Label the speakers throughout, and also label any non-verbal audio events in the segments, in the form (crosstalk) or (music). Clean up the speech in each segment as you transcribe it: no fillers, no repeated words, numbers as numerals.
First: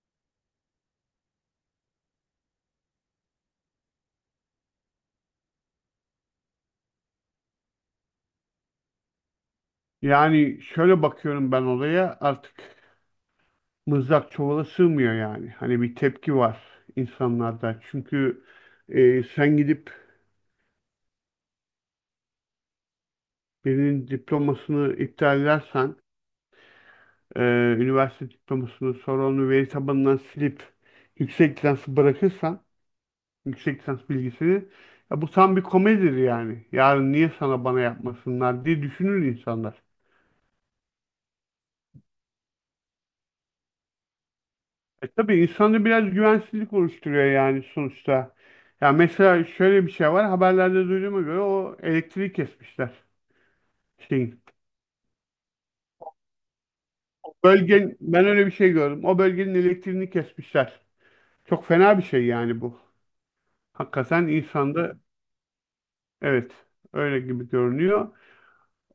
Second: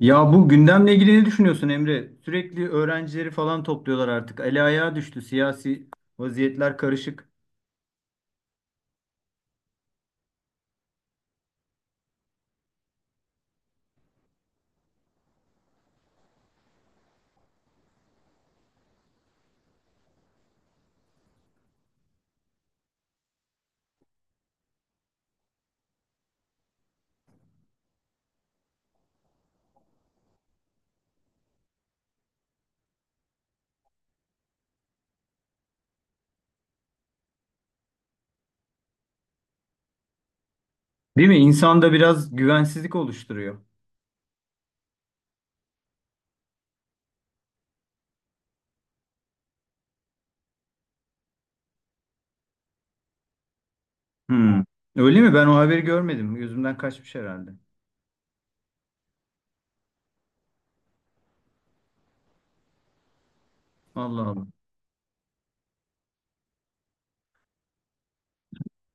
Speaker 1: Ya bu gündemle ilgili ne düşünüyorsun, Emre? Sürekli öğrencileri falan topluyorlar artık. Eli ayağa düştü. Siyasi vaziyetler karışık.
Speaker 2: Yani şöyle bakıyorum ben olaya artık mızrak çuvala sığmıyor yani. Hani bir tepki var insanlarda. Çünkü sen gidip birinin diplomasını iptal edersen, e, üniversite diplomasını sonra onu veri tabanından silip yüksek lisansı bırakırsan, yüksek lisans bilgisini ya bu tam bir komedidir yani. Yarın niye sana bana yapmasınlar diye düşünür insanlar.
Speaker 1: Değil mi? İnsanda biraz güvensizlik oluşturuyor.
Speaker 2: E tabii insanda biraz güvensizlik oluşturuyor yani sonuçta. Ya mesela şöyle bir şey var. Haberlerde duyduğuma göre o elektriği kesmişler. Şeyin.
Speaker 1: Hmm. Öyle mi? Ben o haberi görmedim. Gözümden kaçmış herhalde.
Speaker 2: Bölgen, ben öyle bir şey gördüm. O bölgenin elektriğini kesmişler. Çok fena bir şey yani bu.
Speaker 1: Allah
Speaker 2: Hakikaten
Speaker 1: Allah.
Speaker 2: insanda evet öyle gibi görünüyor.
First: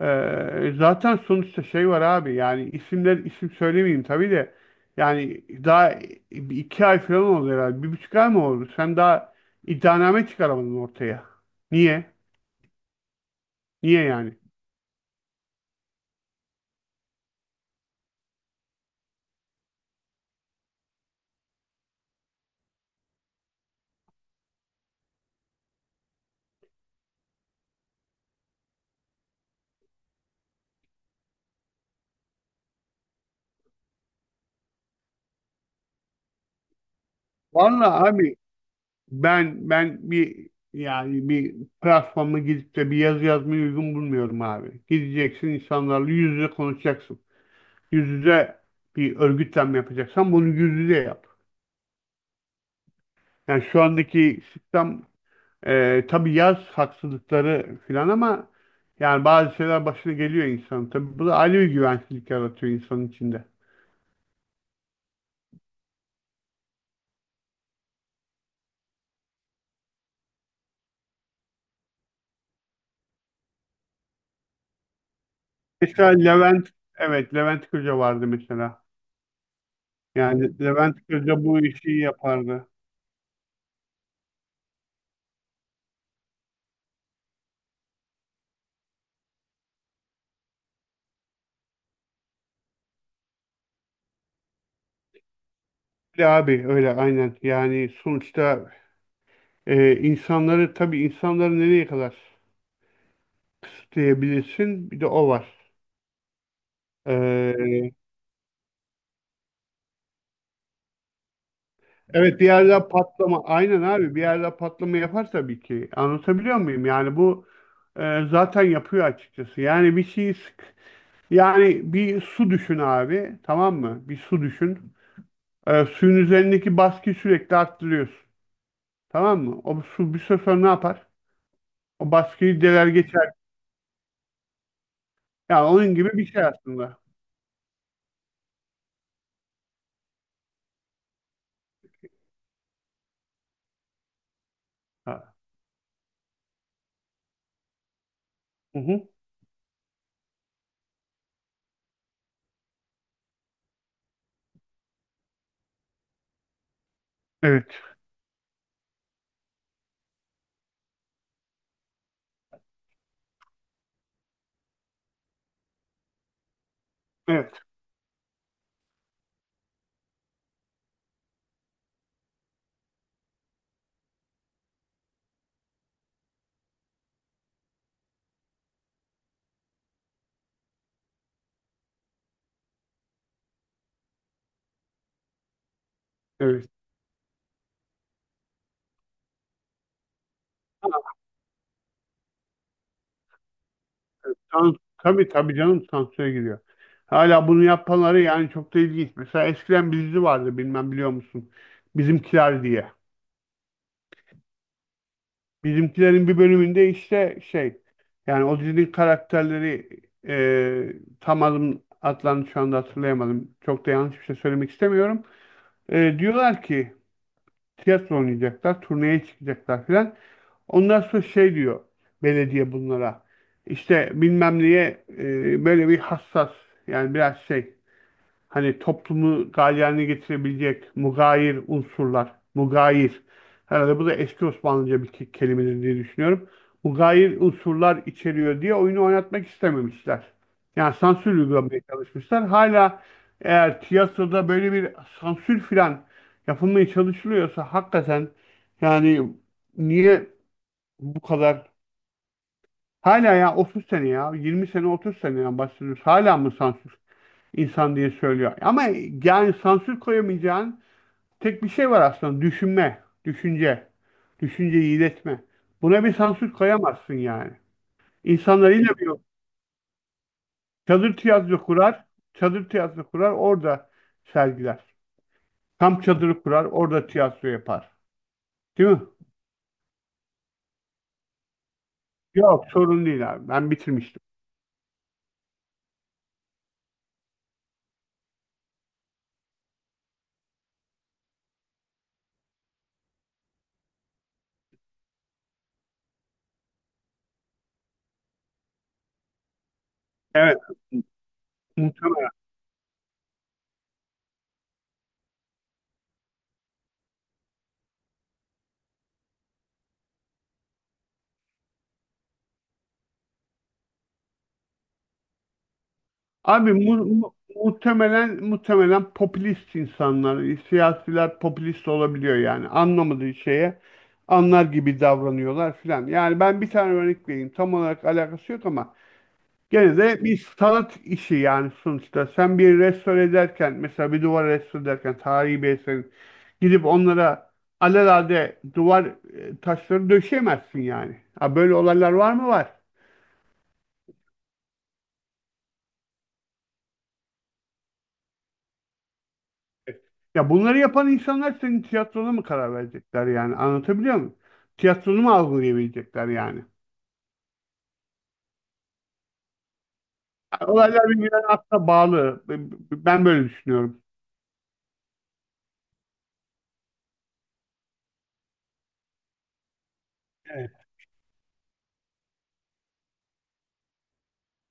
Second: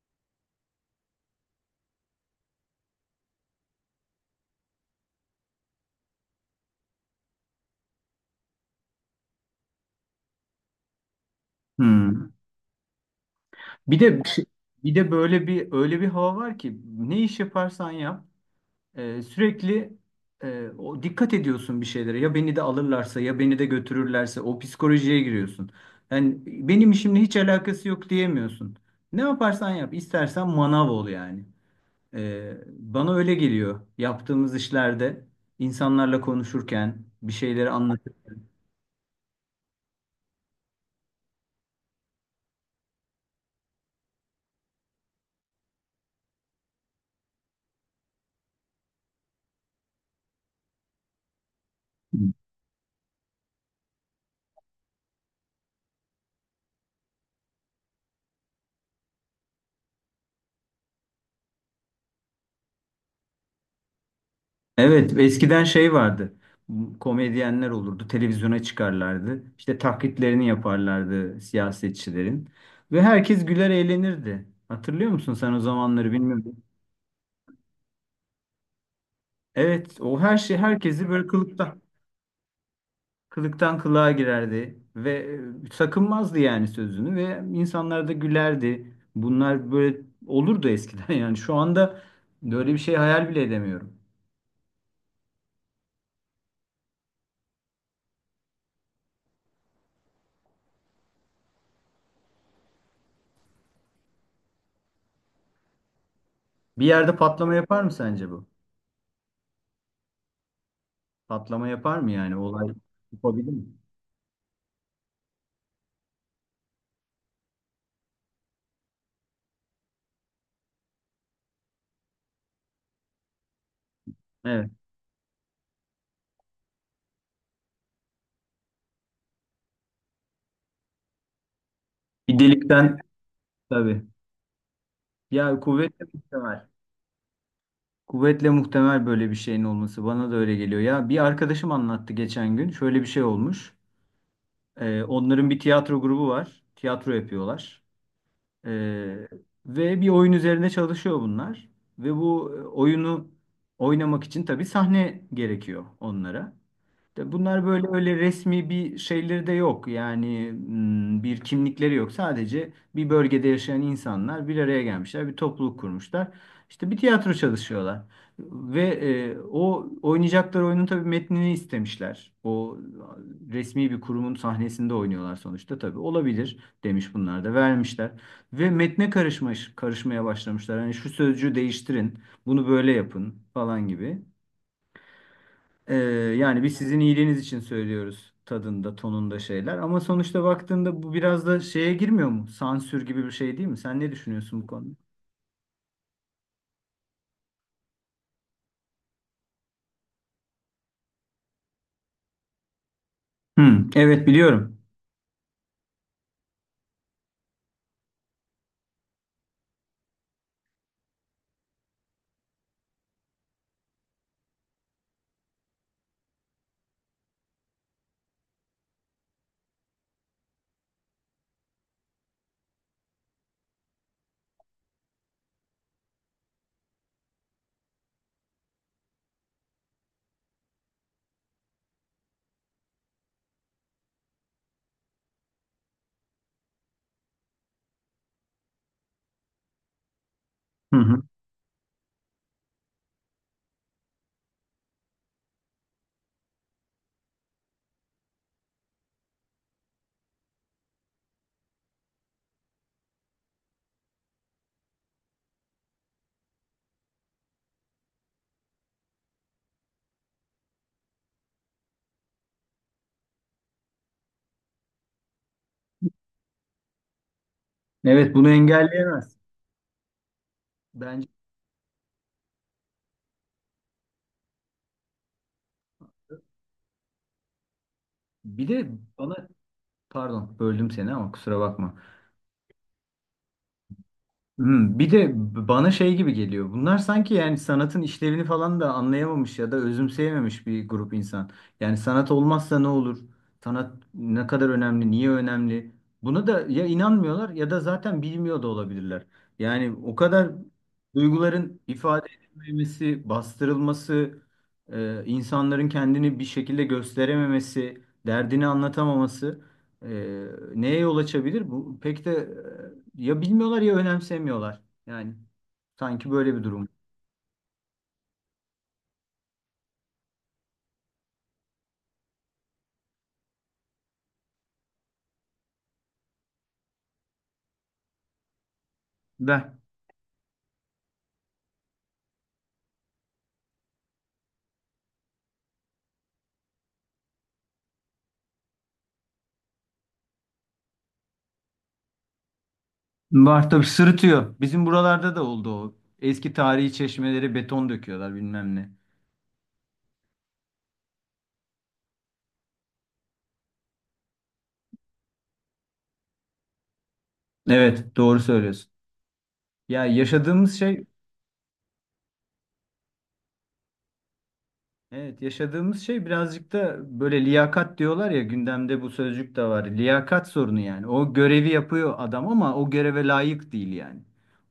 Speaker 2: Zaten sonuçta şey var abi yani isimler isim söylemeyeyim tabii de yani daha bir iki ay falan oldu herhalde. Bir buçuk ay mı oldu? Sen daha iddianame çıkaramadın ortaya. Niye?
Speaker 1: Hmm. Bir
Speaker 2: Niye
Speaker 1: de
Speaker 2: yani?
Speaker 1: bir de böyle bir öyle bir hava var ki ne iş yaparsan yap. Sürekli o dikkat ediyorsun bir şeylere. Ya beni de alırlarsa ya beni de götürürlerse o psikolojiye giriyorsun. Yani benim işimle hiç alakası yok diyemiyorsun. Ne yaparsan yap, istersen manav ol yani. Bana öyle geliyor. Yaptığımız işlerde insanlarla konuşurken, bir şeyleri
Speaker 2: Vallahi
Speaker 1: anlatırken.
Speaker 2: abi ben bir yani bir platforma gidip de bir yazı yazmayı uygun bulmuyorum abi. Gideceksin insanlarla yüz yüze konuşacaksın. Yüz yüze bir örgütlenme yapacaksan bunu yüz yüze yap. Yani şu andaki sistem tabii yaz haksızlıkları filan ama yani bazı şeyler başına geliyor insan. Tabii bu da ayrı bir güvensizlik yaratıyor insanın içinde.
Speaker 1: Evet, eskiden şey vardı. Komedyenler olurdu, televizyona çıkarlardı. İşte taklitlerini yaparlardı siyasetçilerin. Ve herkes güler eğlenirdi. Hatırlıyor musun sen o
Speaker 2: Mesela
Speaker 1: zamanları, bilmiyorum.
Speaker 2: Levent, evet Levent Kırca vardı mesela.
Speaker 1: Evet, o her şey
Speaker 2: Yani Levent
Speaker 1: herkesi böyle
Speaker 2: Kırca bu
Speaker 1: kılıktan,
Speaker 2: işi yapardı.
Speaker 1: kılıktan kılığa girerdi. Ve sakınmazdı yani sözünü ve insanlar da gülerdi. Bunlar böyle olurdu eskiden (laughs) yani. Şu anda böyle bir şey hayal bile edemiyorum.
Speaker 2: Öyle abi öyle aynen. Yani sonuçta insanları tabii insanları nereye kadar kısıtlayabilirsin? Bir de o var.
Speaker 1: Bir yerde patlama yapar
Speaker 2: Ee,
Speaker 1: mı sence bu? Patlama yapar mı yani
Speaker 2: Evet bir
Speaker 1: olay?
Speaker 2: yerde patlama
Speaker 1: Yapabilir mi?
Speaker 2: aynen abi bir yerde patlama yapar tabii ki anlatabiliyor muyum yani bu zaten yapıyor açıkçası yani bir şeyi sık yani bir su düşün abi, tamam mı? Bir su
Speaker 1: Evet.
Speaker 2: düşün. Suyun üzerindeki baskıyı sürekli arttırıyorsun, tamam mı? O su bir süre sonra ne yapar? O
Speaker 1: Bir
Speaker 2: baskıyı deler
Speaker 1: delikten,
Speaker 2: geçer.
Speaker 1: tabii. Ya
Speaker 2: Yani onun
Speaker 1: kuvvetle
Speaker 2: gibi bir şey
Speaker 1: muhtemel.
Speaker 2: aslında.
Speaker 1: Kuvvetle muhtemel böyle bir şeyin olması. Bana da öyle geliyor. Ya bir arkadaşım anlattı geçen gün. Şöyle bir şey olmuş.
Speaker 2: Ha.
Speaker 1: Onların bir tiyatro grubu var. Tiyatro yapıyorlar.
Speaker 2: Hı hı.
Speaker 1: Ee, Ve bir oyun üzerine çalışıyor bunlar. Ve bu oyunu oynamak için tabii sahne gerekiyor onlara. De
Speaker 2: Evet
Speaker 1: bunlar böyle öyle resmi bir şeyleri de yok. Yani hmm, bir kimlikleri yok. Sadece bir bölgede yaşayan insanlar bir araya gelmişler, bir topluluk kurmuşlar. İşte bir tiyatro
Speaker 2: evet
Speaker 1: çalışıyorlar. Ve o oynayacakları oyunun tabii metnini istemişler. O resmi bir kurumun sahnesinde oynuyorlar sonuçta tabii. Olabilir demiş, bunlar da vermişler. Ve metne karışmaya başlamışlar. Hani şu sözcüğü değiştirin, bunu böyle yapın falan gibi. Ee, Yani
Speaker 2: evet.
Speaker 1: biz sizin iyiliğiniz için söylüyoruz tadında, tonunda şeyler. Ama sonuçta baktığında bu biraz da şeye girmiyor mu? Sansür gibi bir şey değil mi? Sen ne düşünüyorsun bu
Speaker 2: Tan
Speaker 1: konuda?
Speaker 2: tabii tabii canım, sansüre giriyor. Hala bunu yapanları yani çok da ilginç. Mesela eskiden bir dizi vardı, bilmem biliyor musun? Bizimkiler diye.
Speaker 1: Hı, evet, biliyorum.
Speaker 2: Bizimkilerin bir bölümünde işte şey, yani o dizinin karakterleri e, tam adlarını şu anda hatırlayamadım. Çok da yanlış bir şey söylemek istemiyorum. Diyorlar ki tiyatro oynayacaklar, turneye çıkacaklar filan. Ondan sonra şey diyor belediye bunlara. İşte bilmem neye böyle bir hassas, yani biraz şey, hani toplumu galeyana getirebilecek mugayir unsurlar, mugayir. Herhalde bu da eski Osmanlıca bir kelimedir diye düşünüyorum. Mugayir unsurlar içeriyor diye oyunu oynatmak istememişler. Yani
Speaker 1: Hı hı.
Speaker 2: sansür uygulamaya çalışmışlar. Hala eğer tiyatroda böyle bir sansür filan yapılmaya çalışılıyorsa hakikaten yani niye bu kadar hala, ya 30 sene ya 20 sene, 30 seneden bahsediyoruz. Hala mı sansür? İnsan diye söylüyor. Ama yani sansür koyamayacağın tek bir şey var aslında. Düşünme, düşünce, düşünceyi iletme. Buna bir sansür koyamazsın yani.
Speaker 1: Evet, bunu
Speaker 2: İnsanlar yine bir
Speaker 1: engelleyemez.
Speaker 2: çadır
Speaker 1: Bence
Speaker 2: tiyatro kurar, çadır tiyatro kurar, orada sergiler. Kamp çadırı kurar, orada tiyatro yapar.
Speaker 1: bir
Speaker 2: Değil
Speaker 1: de
Speaker 2: mi?
Speaker 1: bana pardon, böldüm seni, ama kusura bakma.
Speaker 2: Yok, sorun değil abi. Ben bitirmiştim.
Speaker 1: Hmm, bir de bana şey gibi geliyor. Bunlar sanki yani sanatın işlevini falan da anlayamamış ya da özümseyememiş bir grup insan. Yani sanat olmazsa ne olur? Sanat ne kadar önemli? Niye önemli? Buna da ya inanmıyorlar ya da zaten bilmiyor da olabilirler. Yani o kadar
Speaker 2: Evet,
Speaker 1: duyguların ifade
Speaker 2: muhtemelen.
Speaker 1: edilmemesi, bastırılması, insanların kendini bir şekilde gösterememesi, derdini anlatamaması. Ee, Neye yol açabilir bu? Pek de ya bilmiyorlar ya önemsemiyorlar. Yani sanki böyle bir
Speaker 2: Abi
Speaker 1: durum.
Speaker 2: muhtemelen popülist insanlar, siyasiler popülist olabiliyor yani anlamadığı şeye anlar gibi davranıyorlar filan. Yani ben bir tane örnek vereyim. Tam olarak alakası yok ama
Speaker 1: Ben.
Speaker 2: gene de bir sanat işi yani sonuçta. Sen bir restore ederken, mesela bir duvar restore ederken tarihi bir eserin, gidip onlara alelade duvar taşları döşeyemezsin yani. Ha, böyle olaylar var mı? Var.
Speaker 1: Var tabii, sırıtıyor. Bizim buralarda da oldu o. Eski tarihi çeşmelere beton döküyorlar bilmem ne.
Speaker 2: Ya bunları yapan insanlar senin tiyatrona mı karar verecekler yani? Anlatabiliyor muyum? Tiyatronu mu algılayabilecekler yani?
Speaker 1: Evet, doğru söylüyorsun. Ya yaşadığımız şey.
Speaker 2: Olaylar birbirine aslında bağlı. Ben böyle düşünüyorum.
Speaker 1: Evet, yaşadığımız şey birazcık da böyle liyakat diyorlar ya, gündemde bu sözcük de var. Liyakat
Speaker 2: Evet.
Speaker 1: sorunu yani. O görevi yapıyor adam ama o göreve layık değil yani.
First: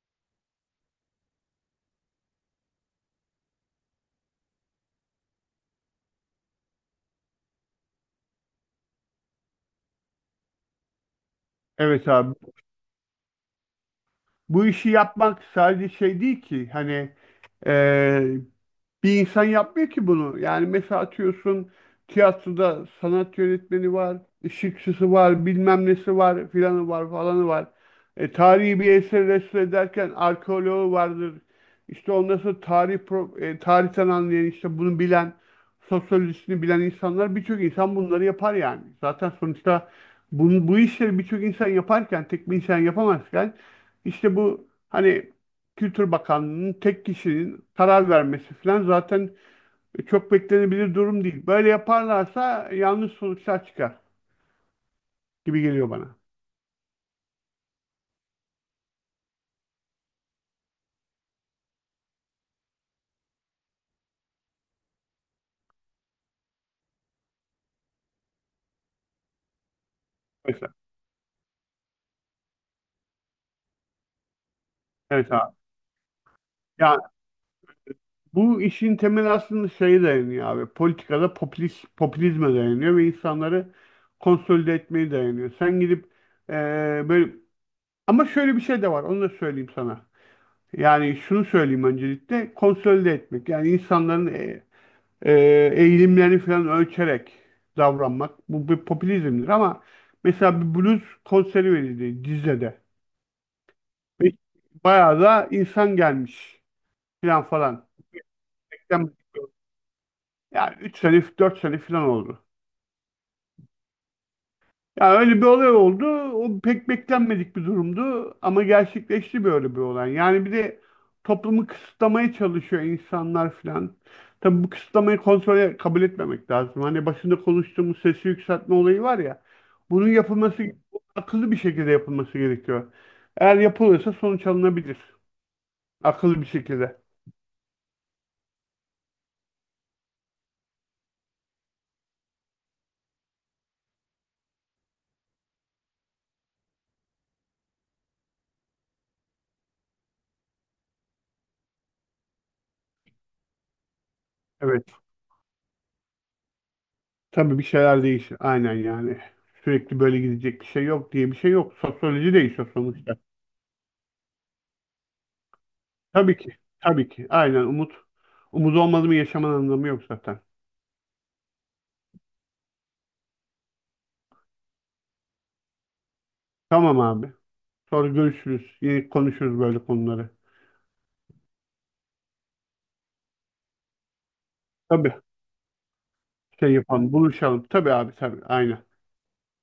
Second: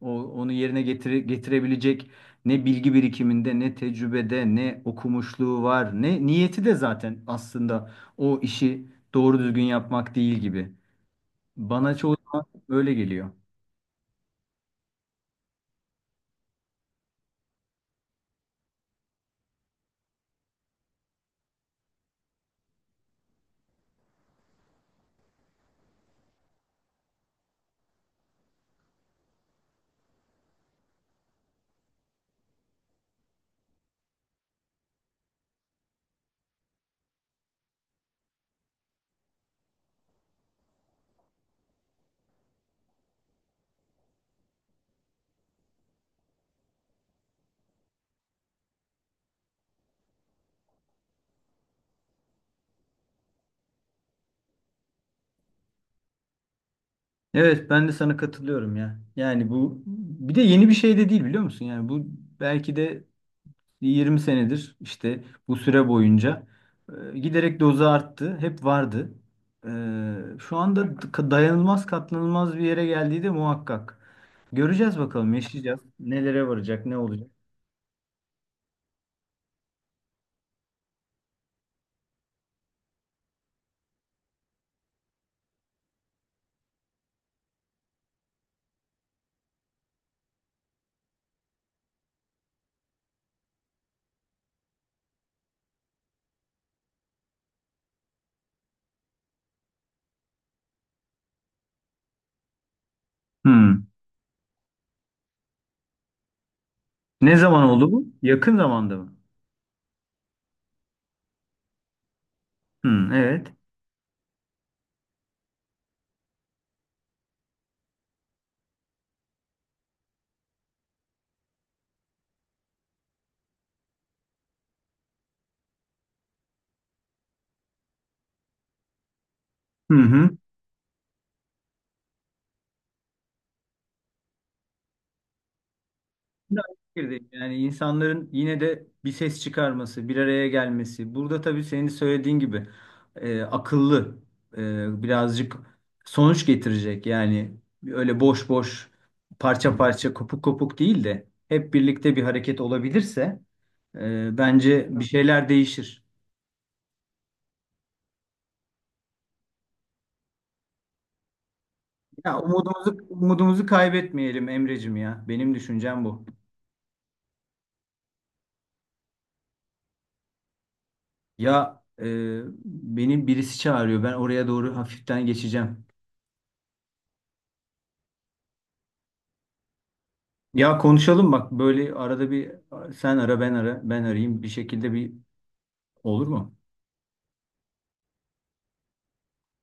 Speaker 1: O onu yerine getirebilecek ne bilgi birikiminde, ne tecrübede, ne okumuşluğu var, ne niyeti de zaten aslında o işi doğru düzgün yapmak değil gibi. Bana
Speaker 2: Evet
Speaker 1: çoğu
Speaker 2: abi.
Speaker 1: zaman öyle geliyor.
Speaker 2: Bu işi yapmak sadece şey değil ki. Hani eee, bir insan yapmıyor ki bunu. Yani mesela atıyorsun tiyatroda sanat yönetmeni var, ışıkçısı var, bilmem nesi var, filanı var, falanı var. E, tarihi bir eseri restore ederken arkeoloğu vardır. İşte ondan sonra tarihten anlayan, işte bunu bilen, sosyolojisini bilen insanlar, birçok insan bunları yapar yani. Zaten sonuçta bu işleri birçok insan yaparken tek bir insan yapamazken, işte bu hani Kültür Bakanlığı'nın tek kişinin karar vermesi falan zaten çok beklenebilir durum değil. Böyle yaparlarsa yanlış sonuçlar çıkar gibi geliyor bana.
Speaker 1: Evet, ben de sana katılıyorum ya. Yani bu bir de yeni bir şey de değil, biliyor musun? Yani bu belki de 20 senedir işte bu süre boyunca giderek dozu arttı. Hep vardı. Şu
Speaker 2: Mesela.
Speaker 1: anda dayanılmaz, katlanılmaz bir yere geldiği de muhakkak. Göreceğiz
Speaker 2: Evet
Speaker 1: bakalım,
Speaker 2: abi.
Speaker 1: yaşayacağız. Nelere varacak, ne
Speaker 2: Ya
Speaker 1: olacak?
Speaker 2: bu işin temeli aslında şeye dayanıyor abi. Politikada popülist, popülizme dayanıyor ve insanları konsolide etmeye dayanıyor. Sen gidip eee, böyle ama şöyle bir şey de var. Onu da söyleyeyim sana. Yani şunu söyleyeyim öncelikle konsolide etmek. Yani insanların e, eğilimlerini falan ölçerek davranmak. Bu bir popülizmdir ama mesela bir blues konseri verildi Düzce'de.
Speaker 1: Hmm.
Speaker 2: Ve bayağı da insan gelmiş
Speaker 1: Ne
Speaker 2: falan
Speaker 1: zaman
Speaker 2: falan.
Speaker 1: oldu bu? Yakın zamanda mı?
Speaker 2: Yani 3 sene 4 sene falan oldu.
Speaker 1: Hmm, evet.
Speaker 2: Ya öyle bir olay oldu. O pek beklenmedik bir durumdu ama gerçekleşti böyle bir olay. Yani bir de toplumu kısıtlamaya çalışıyor insanlar filan. Tabii bu kısıtlamayı kontrole kabul etmemek lazım. Hani başında konuştuğumuz sesi yükseltme olayı var ya.
Speaker 1: Hı
Speaker 2: Bunun
Speaker 1: hı.
Speaker 2: yapılması Akıllı bir şekilde yapılması gerekiyor. Eğer yapılırsa sonuç alınabilir. Akıllı bir
Speaker 1: Ben de aynı
Speaker 2: şekilde.
Speaker 1: fikirdeyim. Yani insanların yine de bir ses çıkarması, bir araya gelmesi. Burada tabii senin söylediğin gibi akıllı, birazcık sonuç getirecek. Yani öyle boş boş, parça parça, kopuk kopuk değil de hep birlikte bir hareket olabilirse
Speaker 2: Evet.
Speaker 1: bence bir şeyler değişir.
Speaker 2: Tabii bir şeyler değişir. Aynen yani. Sürekli böyle gidecek bir şey yok diye bir şey yok.
Speaker 1: Ya
Speaker 2: Sosyoloji değişiyor
Speaker 1: umudumuzu
Speaker 2: sonuçta.
Speaker 1: umudumuzu kaybetmeyelim Emrecim ya. Benim düşüncem bu.
Speaker 2: Tabii ki. Tabii ki. Aynen, umut. Umut olmadı mı yaşamanın anlamı yok zaten.
Speaker 1: Ya beni birisi çağırıyor. Ben oraya doğru hafiften geçeceğim.
Speaker 2: Tamam abi. Sonra görüşürüz. Yine konuşuruz böyle konuları.
Speaker 1: Ya konuşalım bak, böyle arada bir sen ara ben ara ben arayayım bir şekilde, bir
Speaker 2: Tabii.
Speaker 1: olur mu?
Speaker 2: Şey yapalım. Buluşalım. Tabii abi, tabii. Aynen.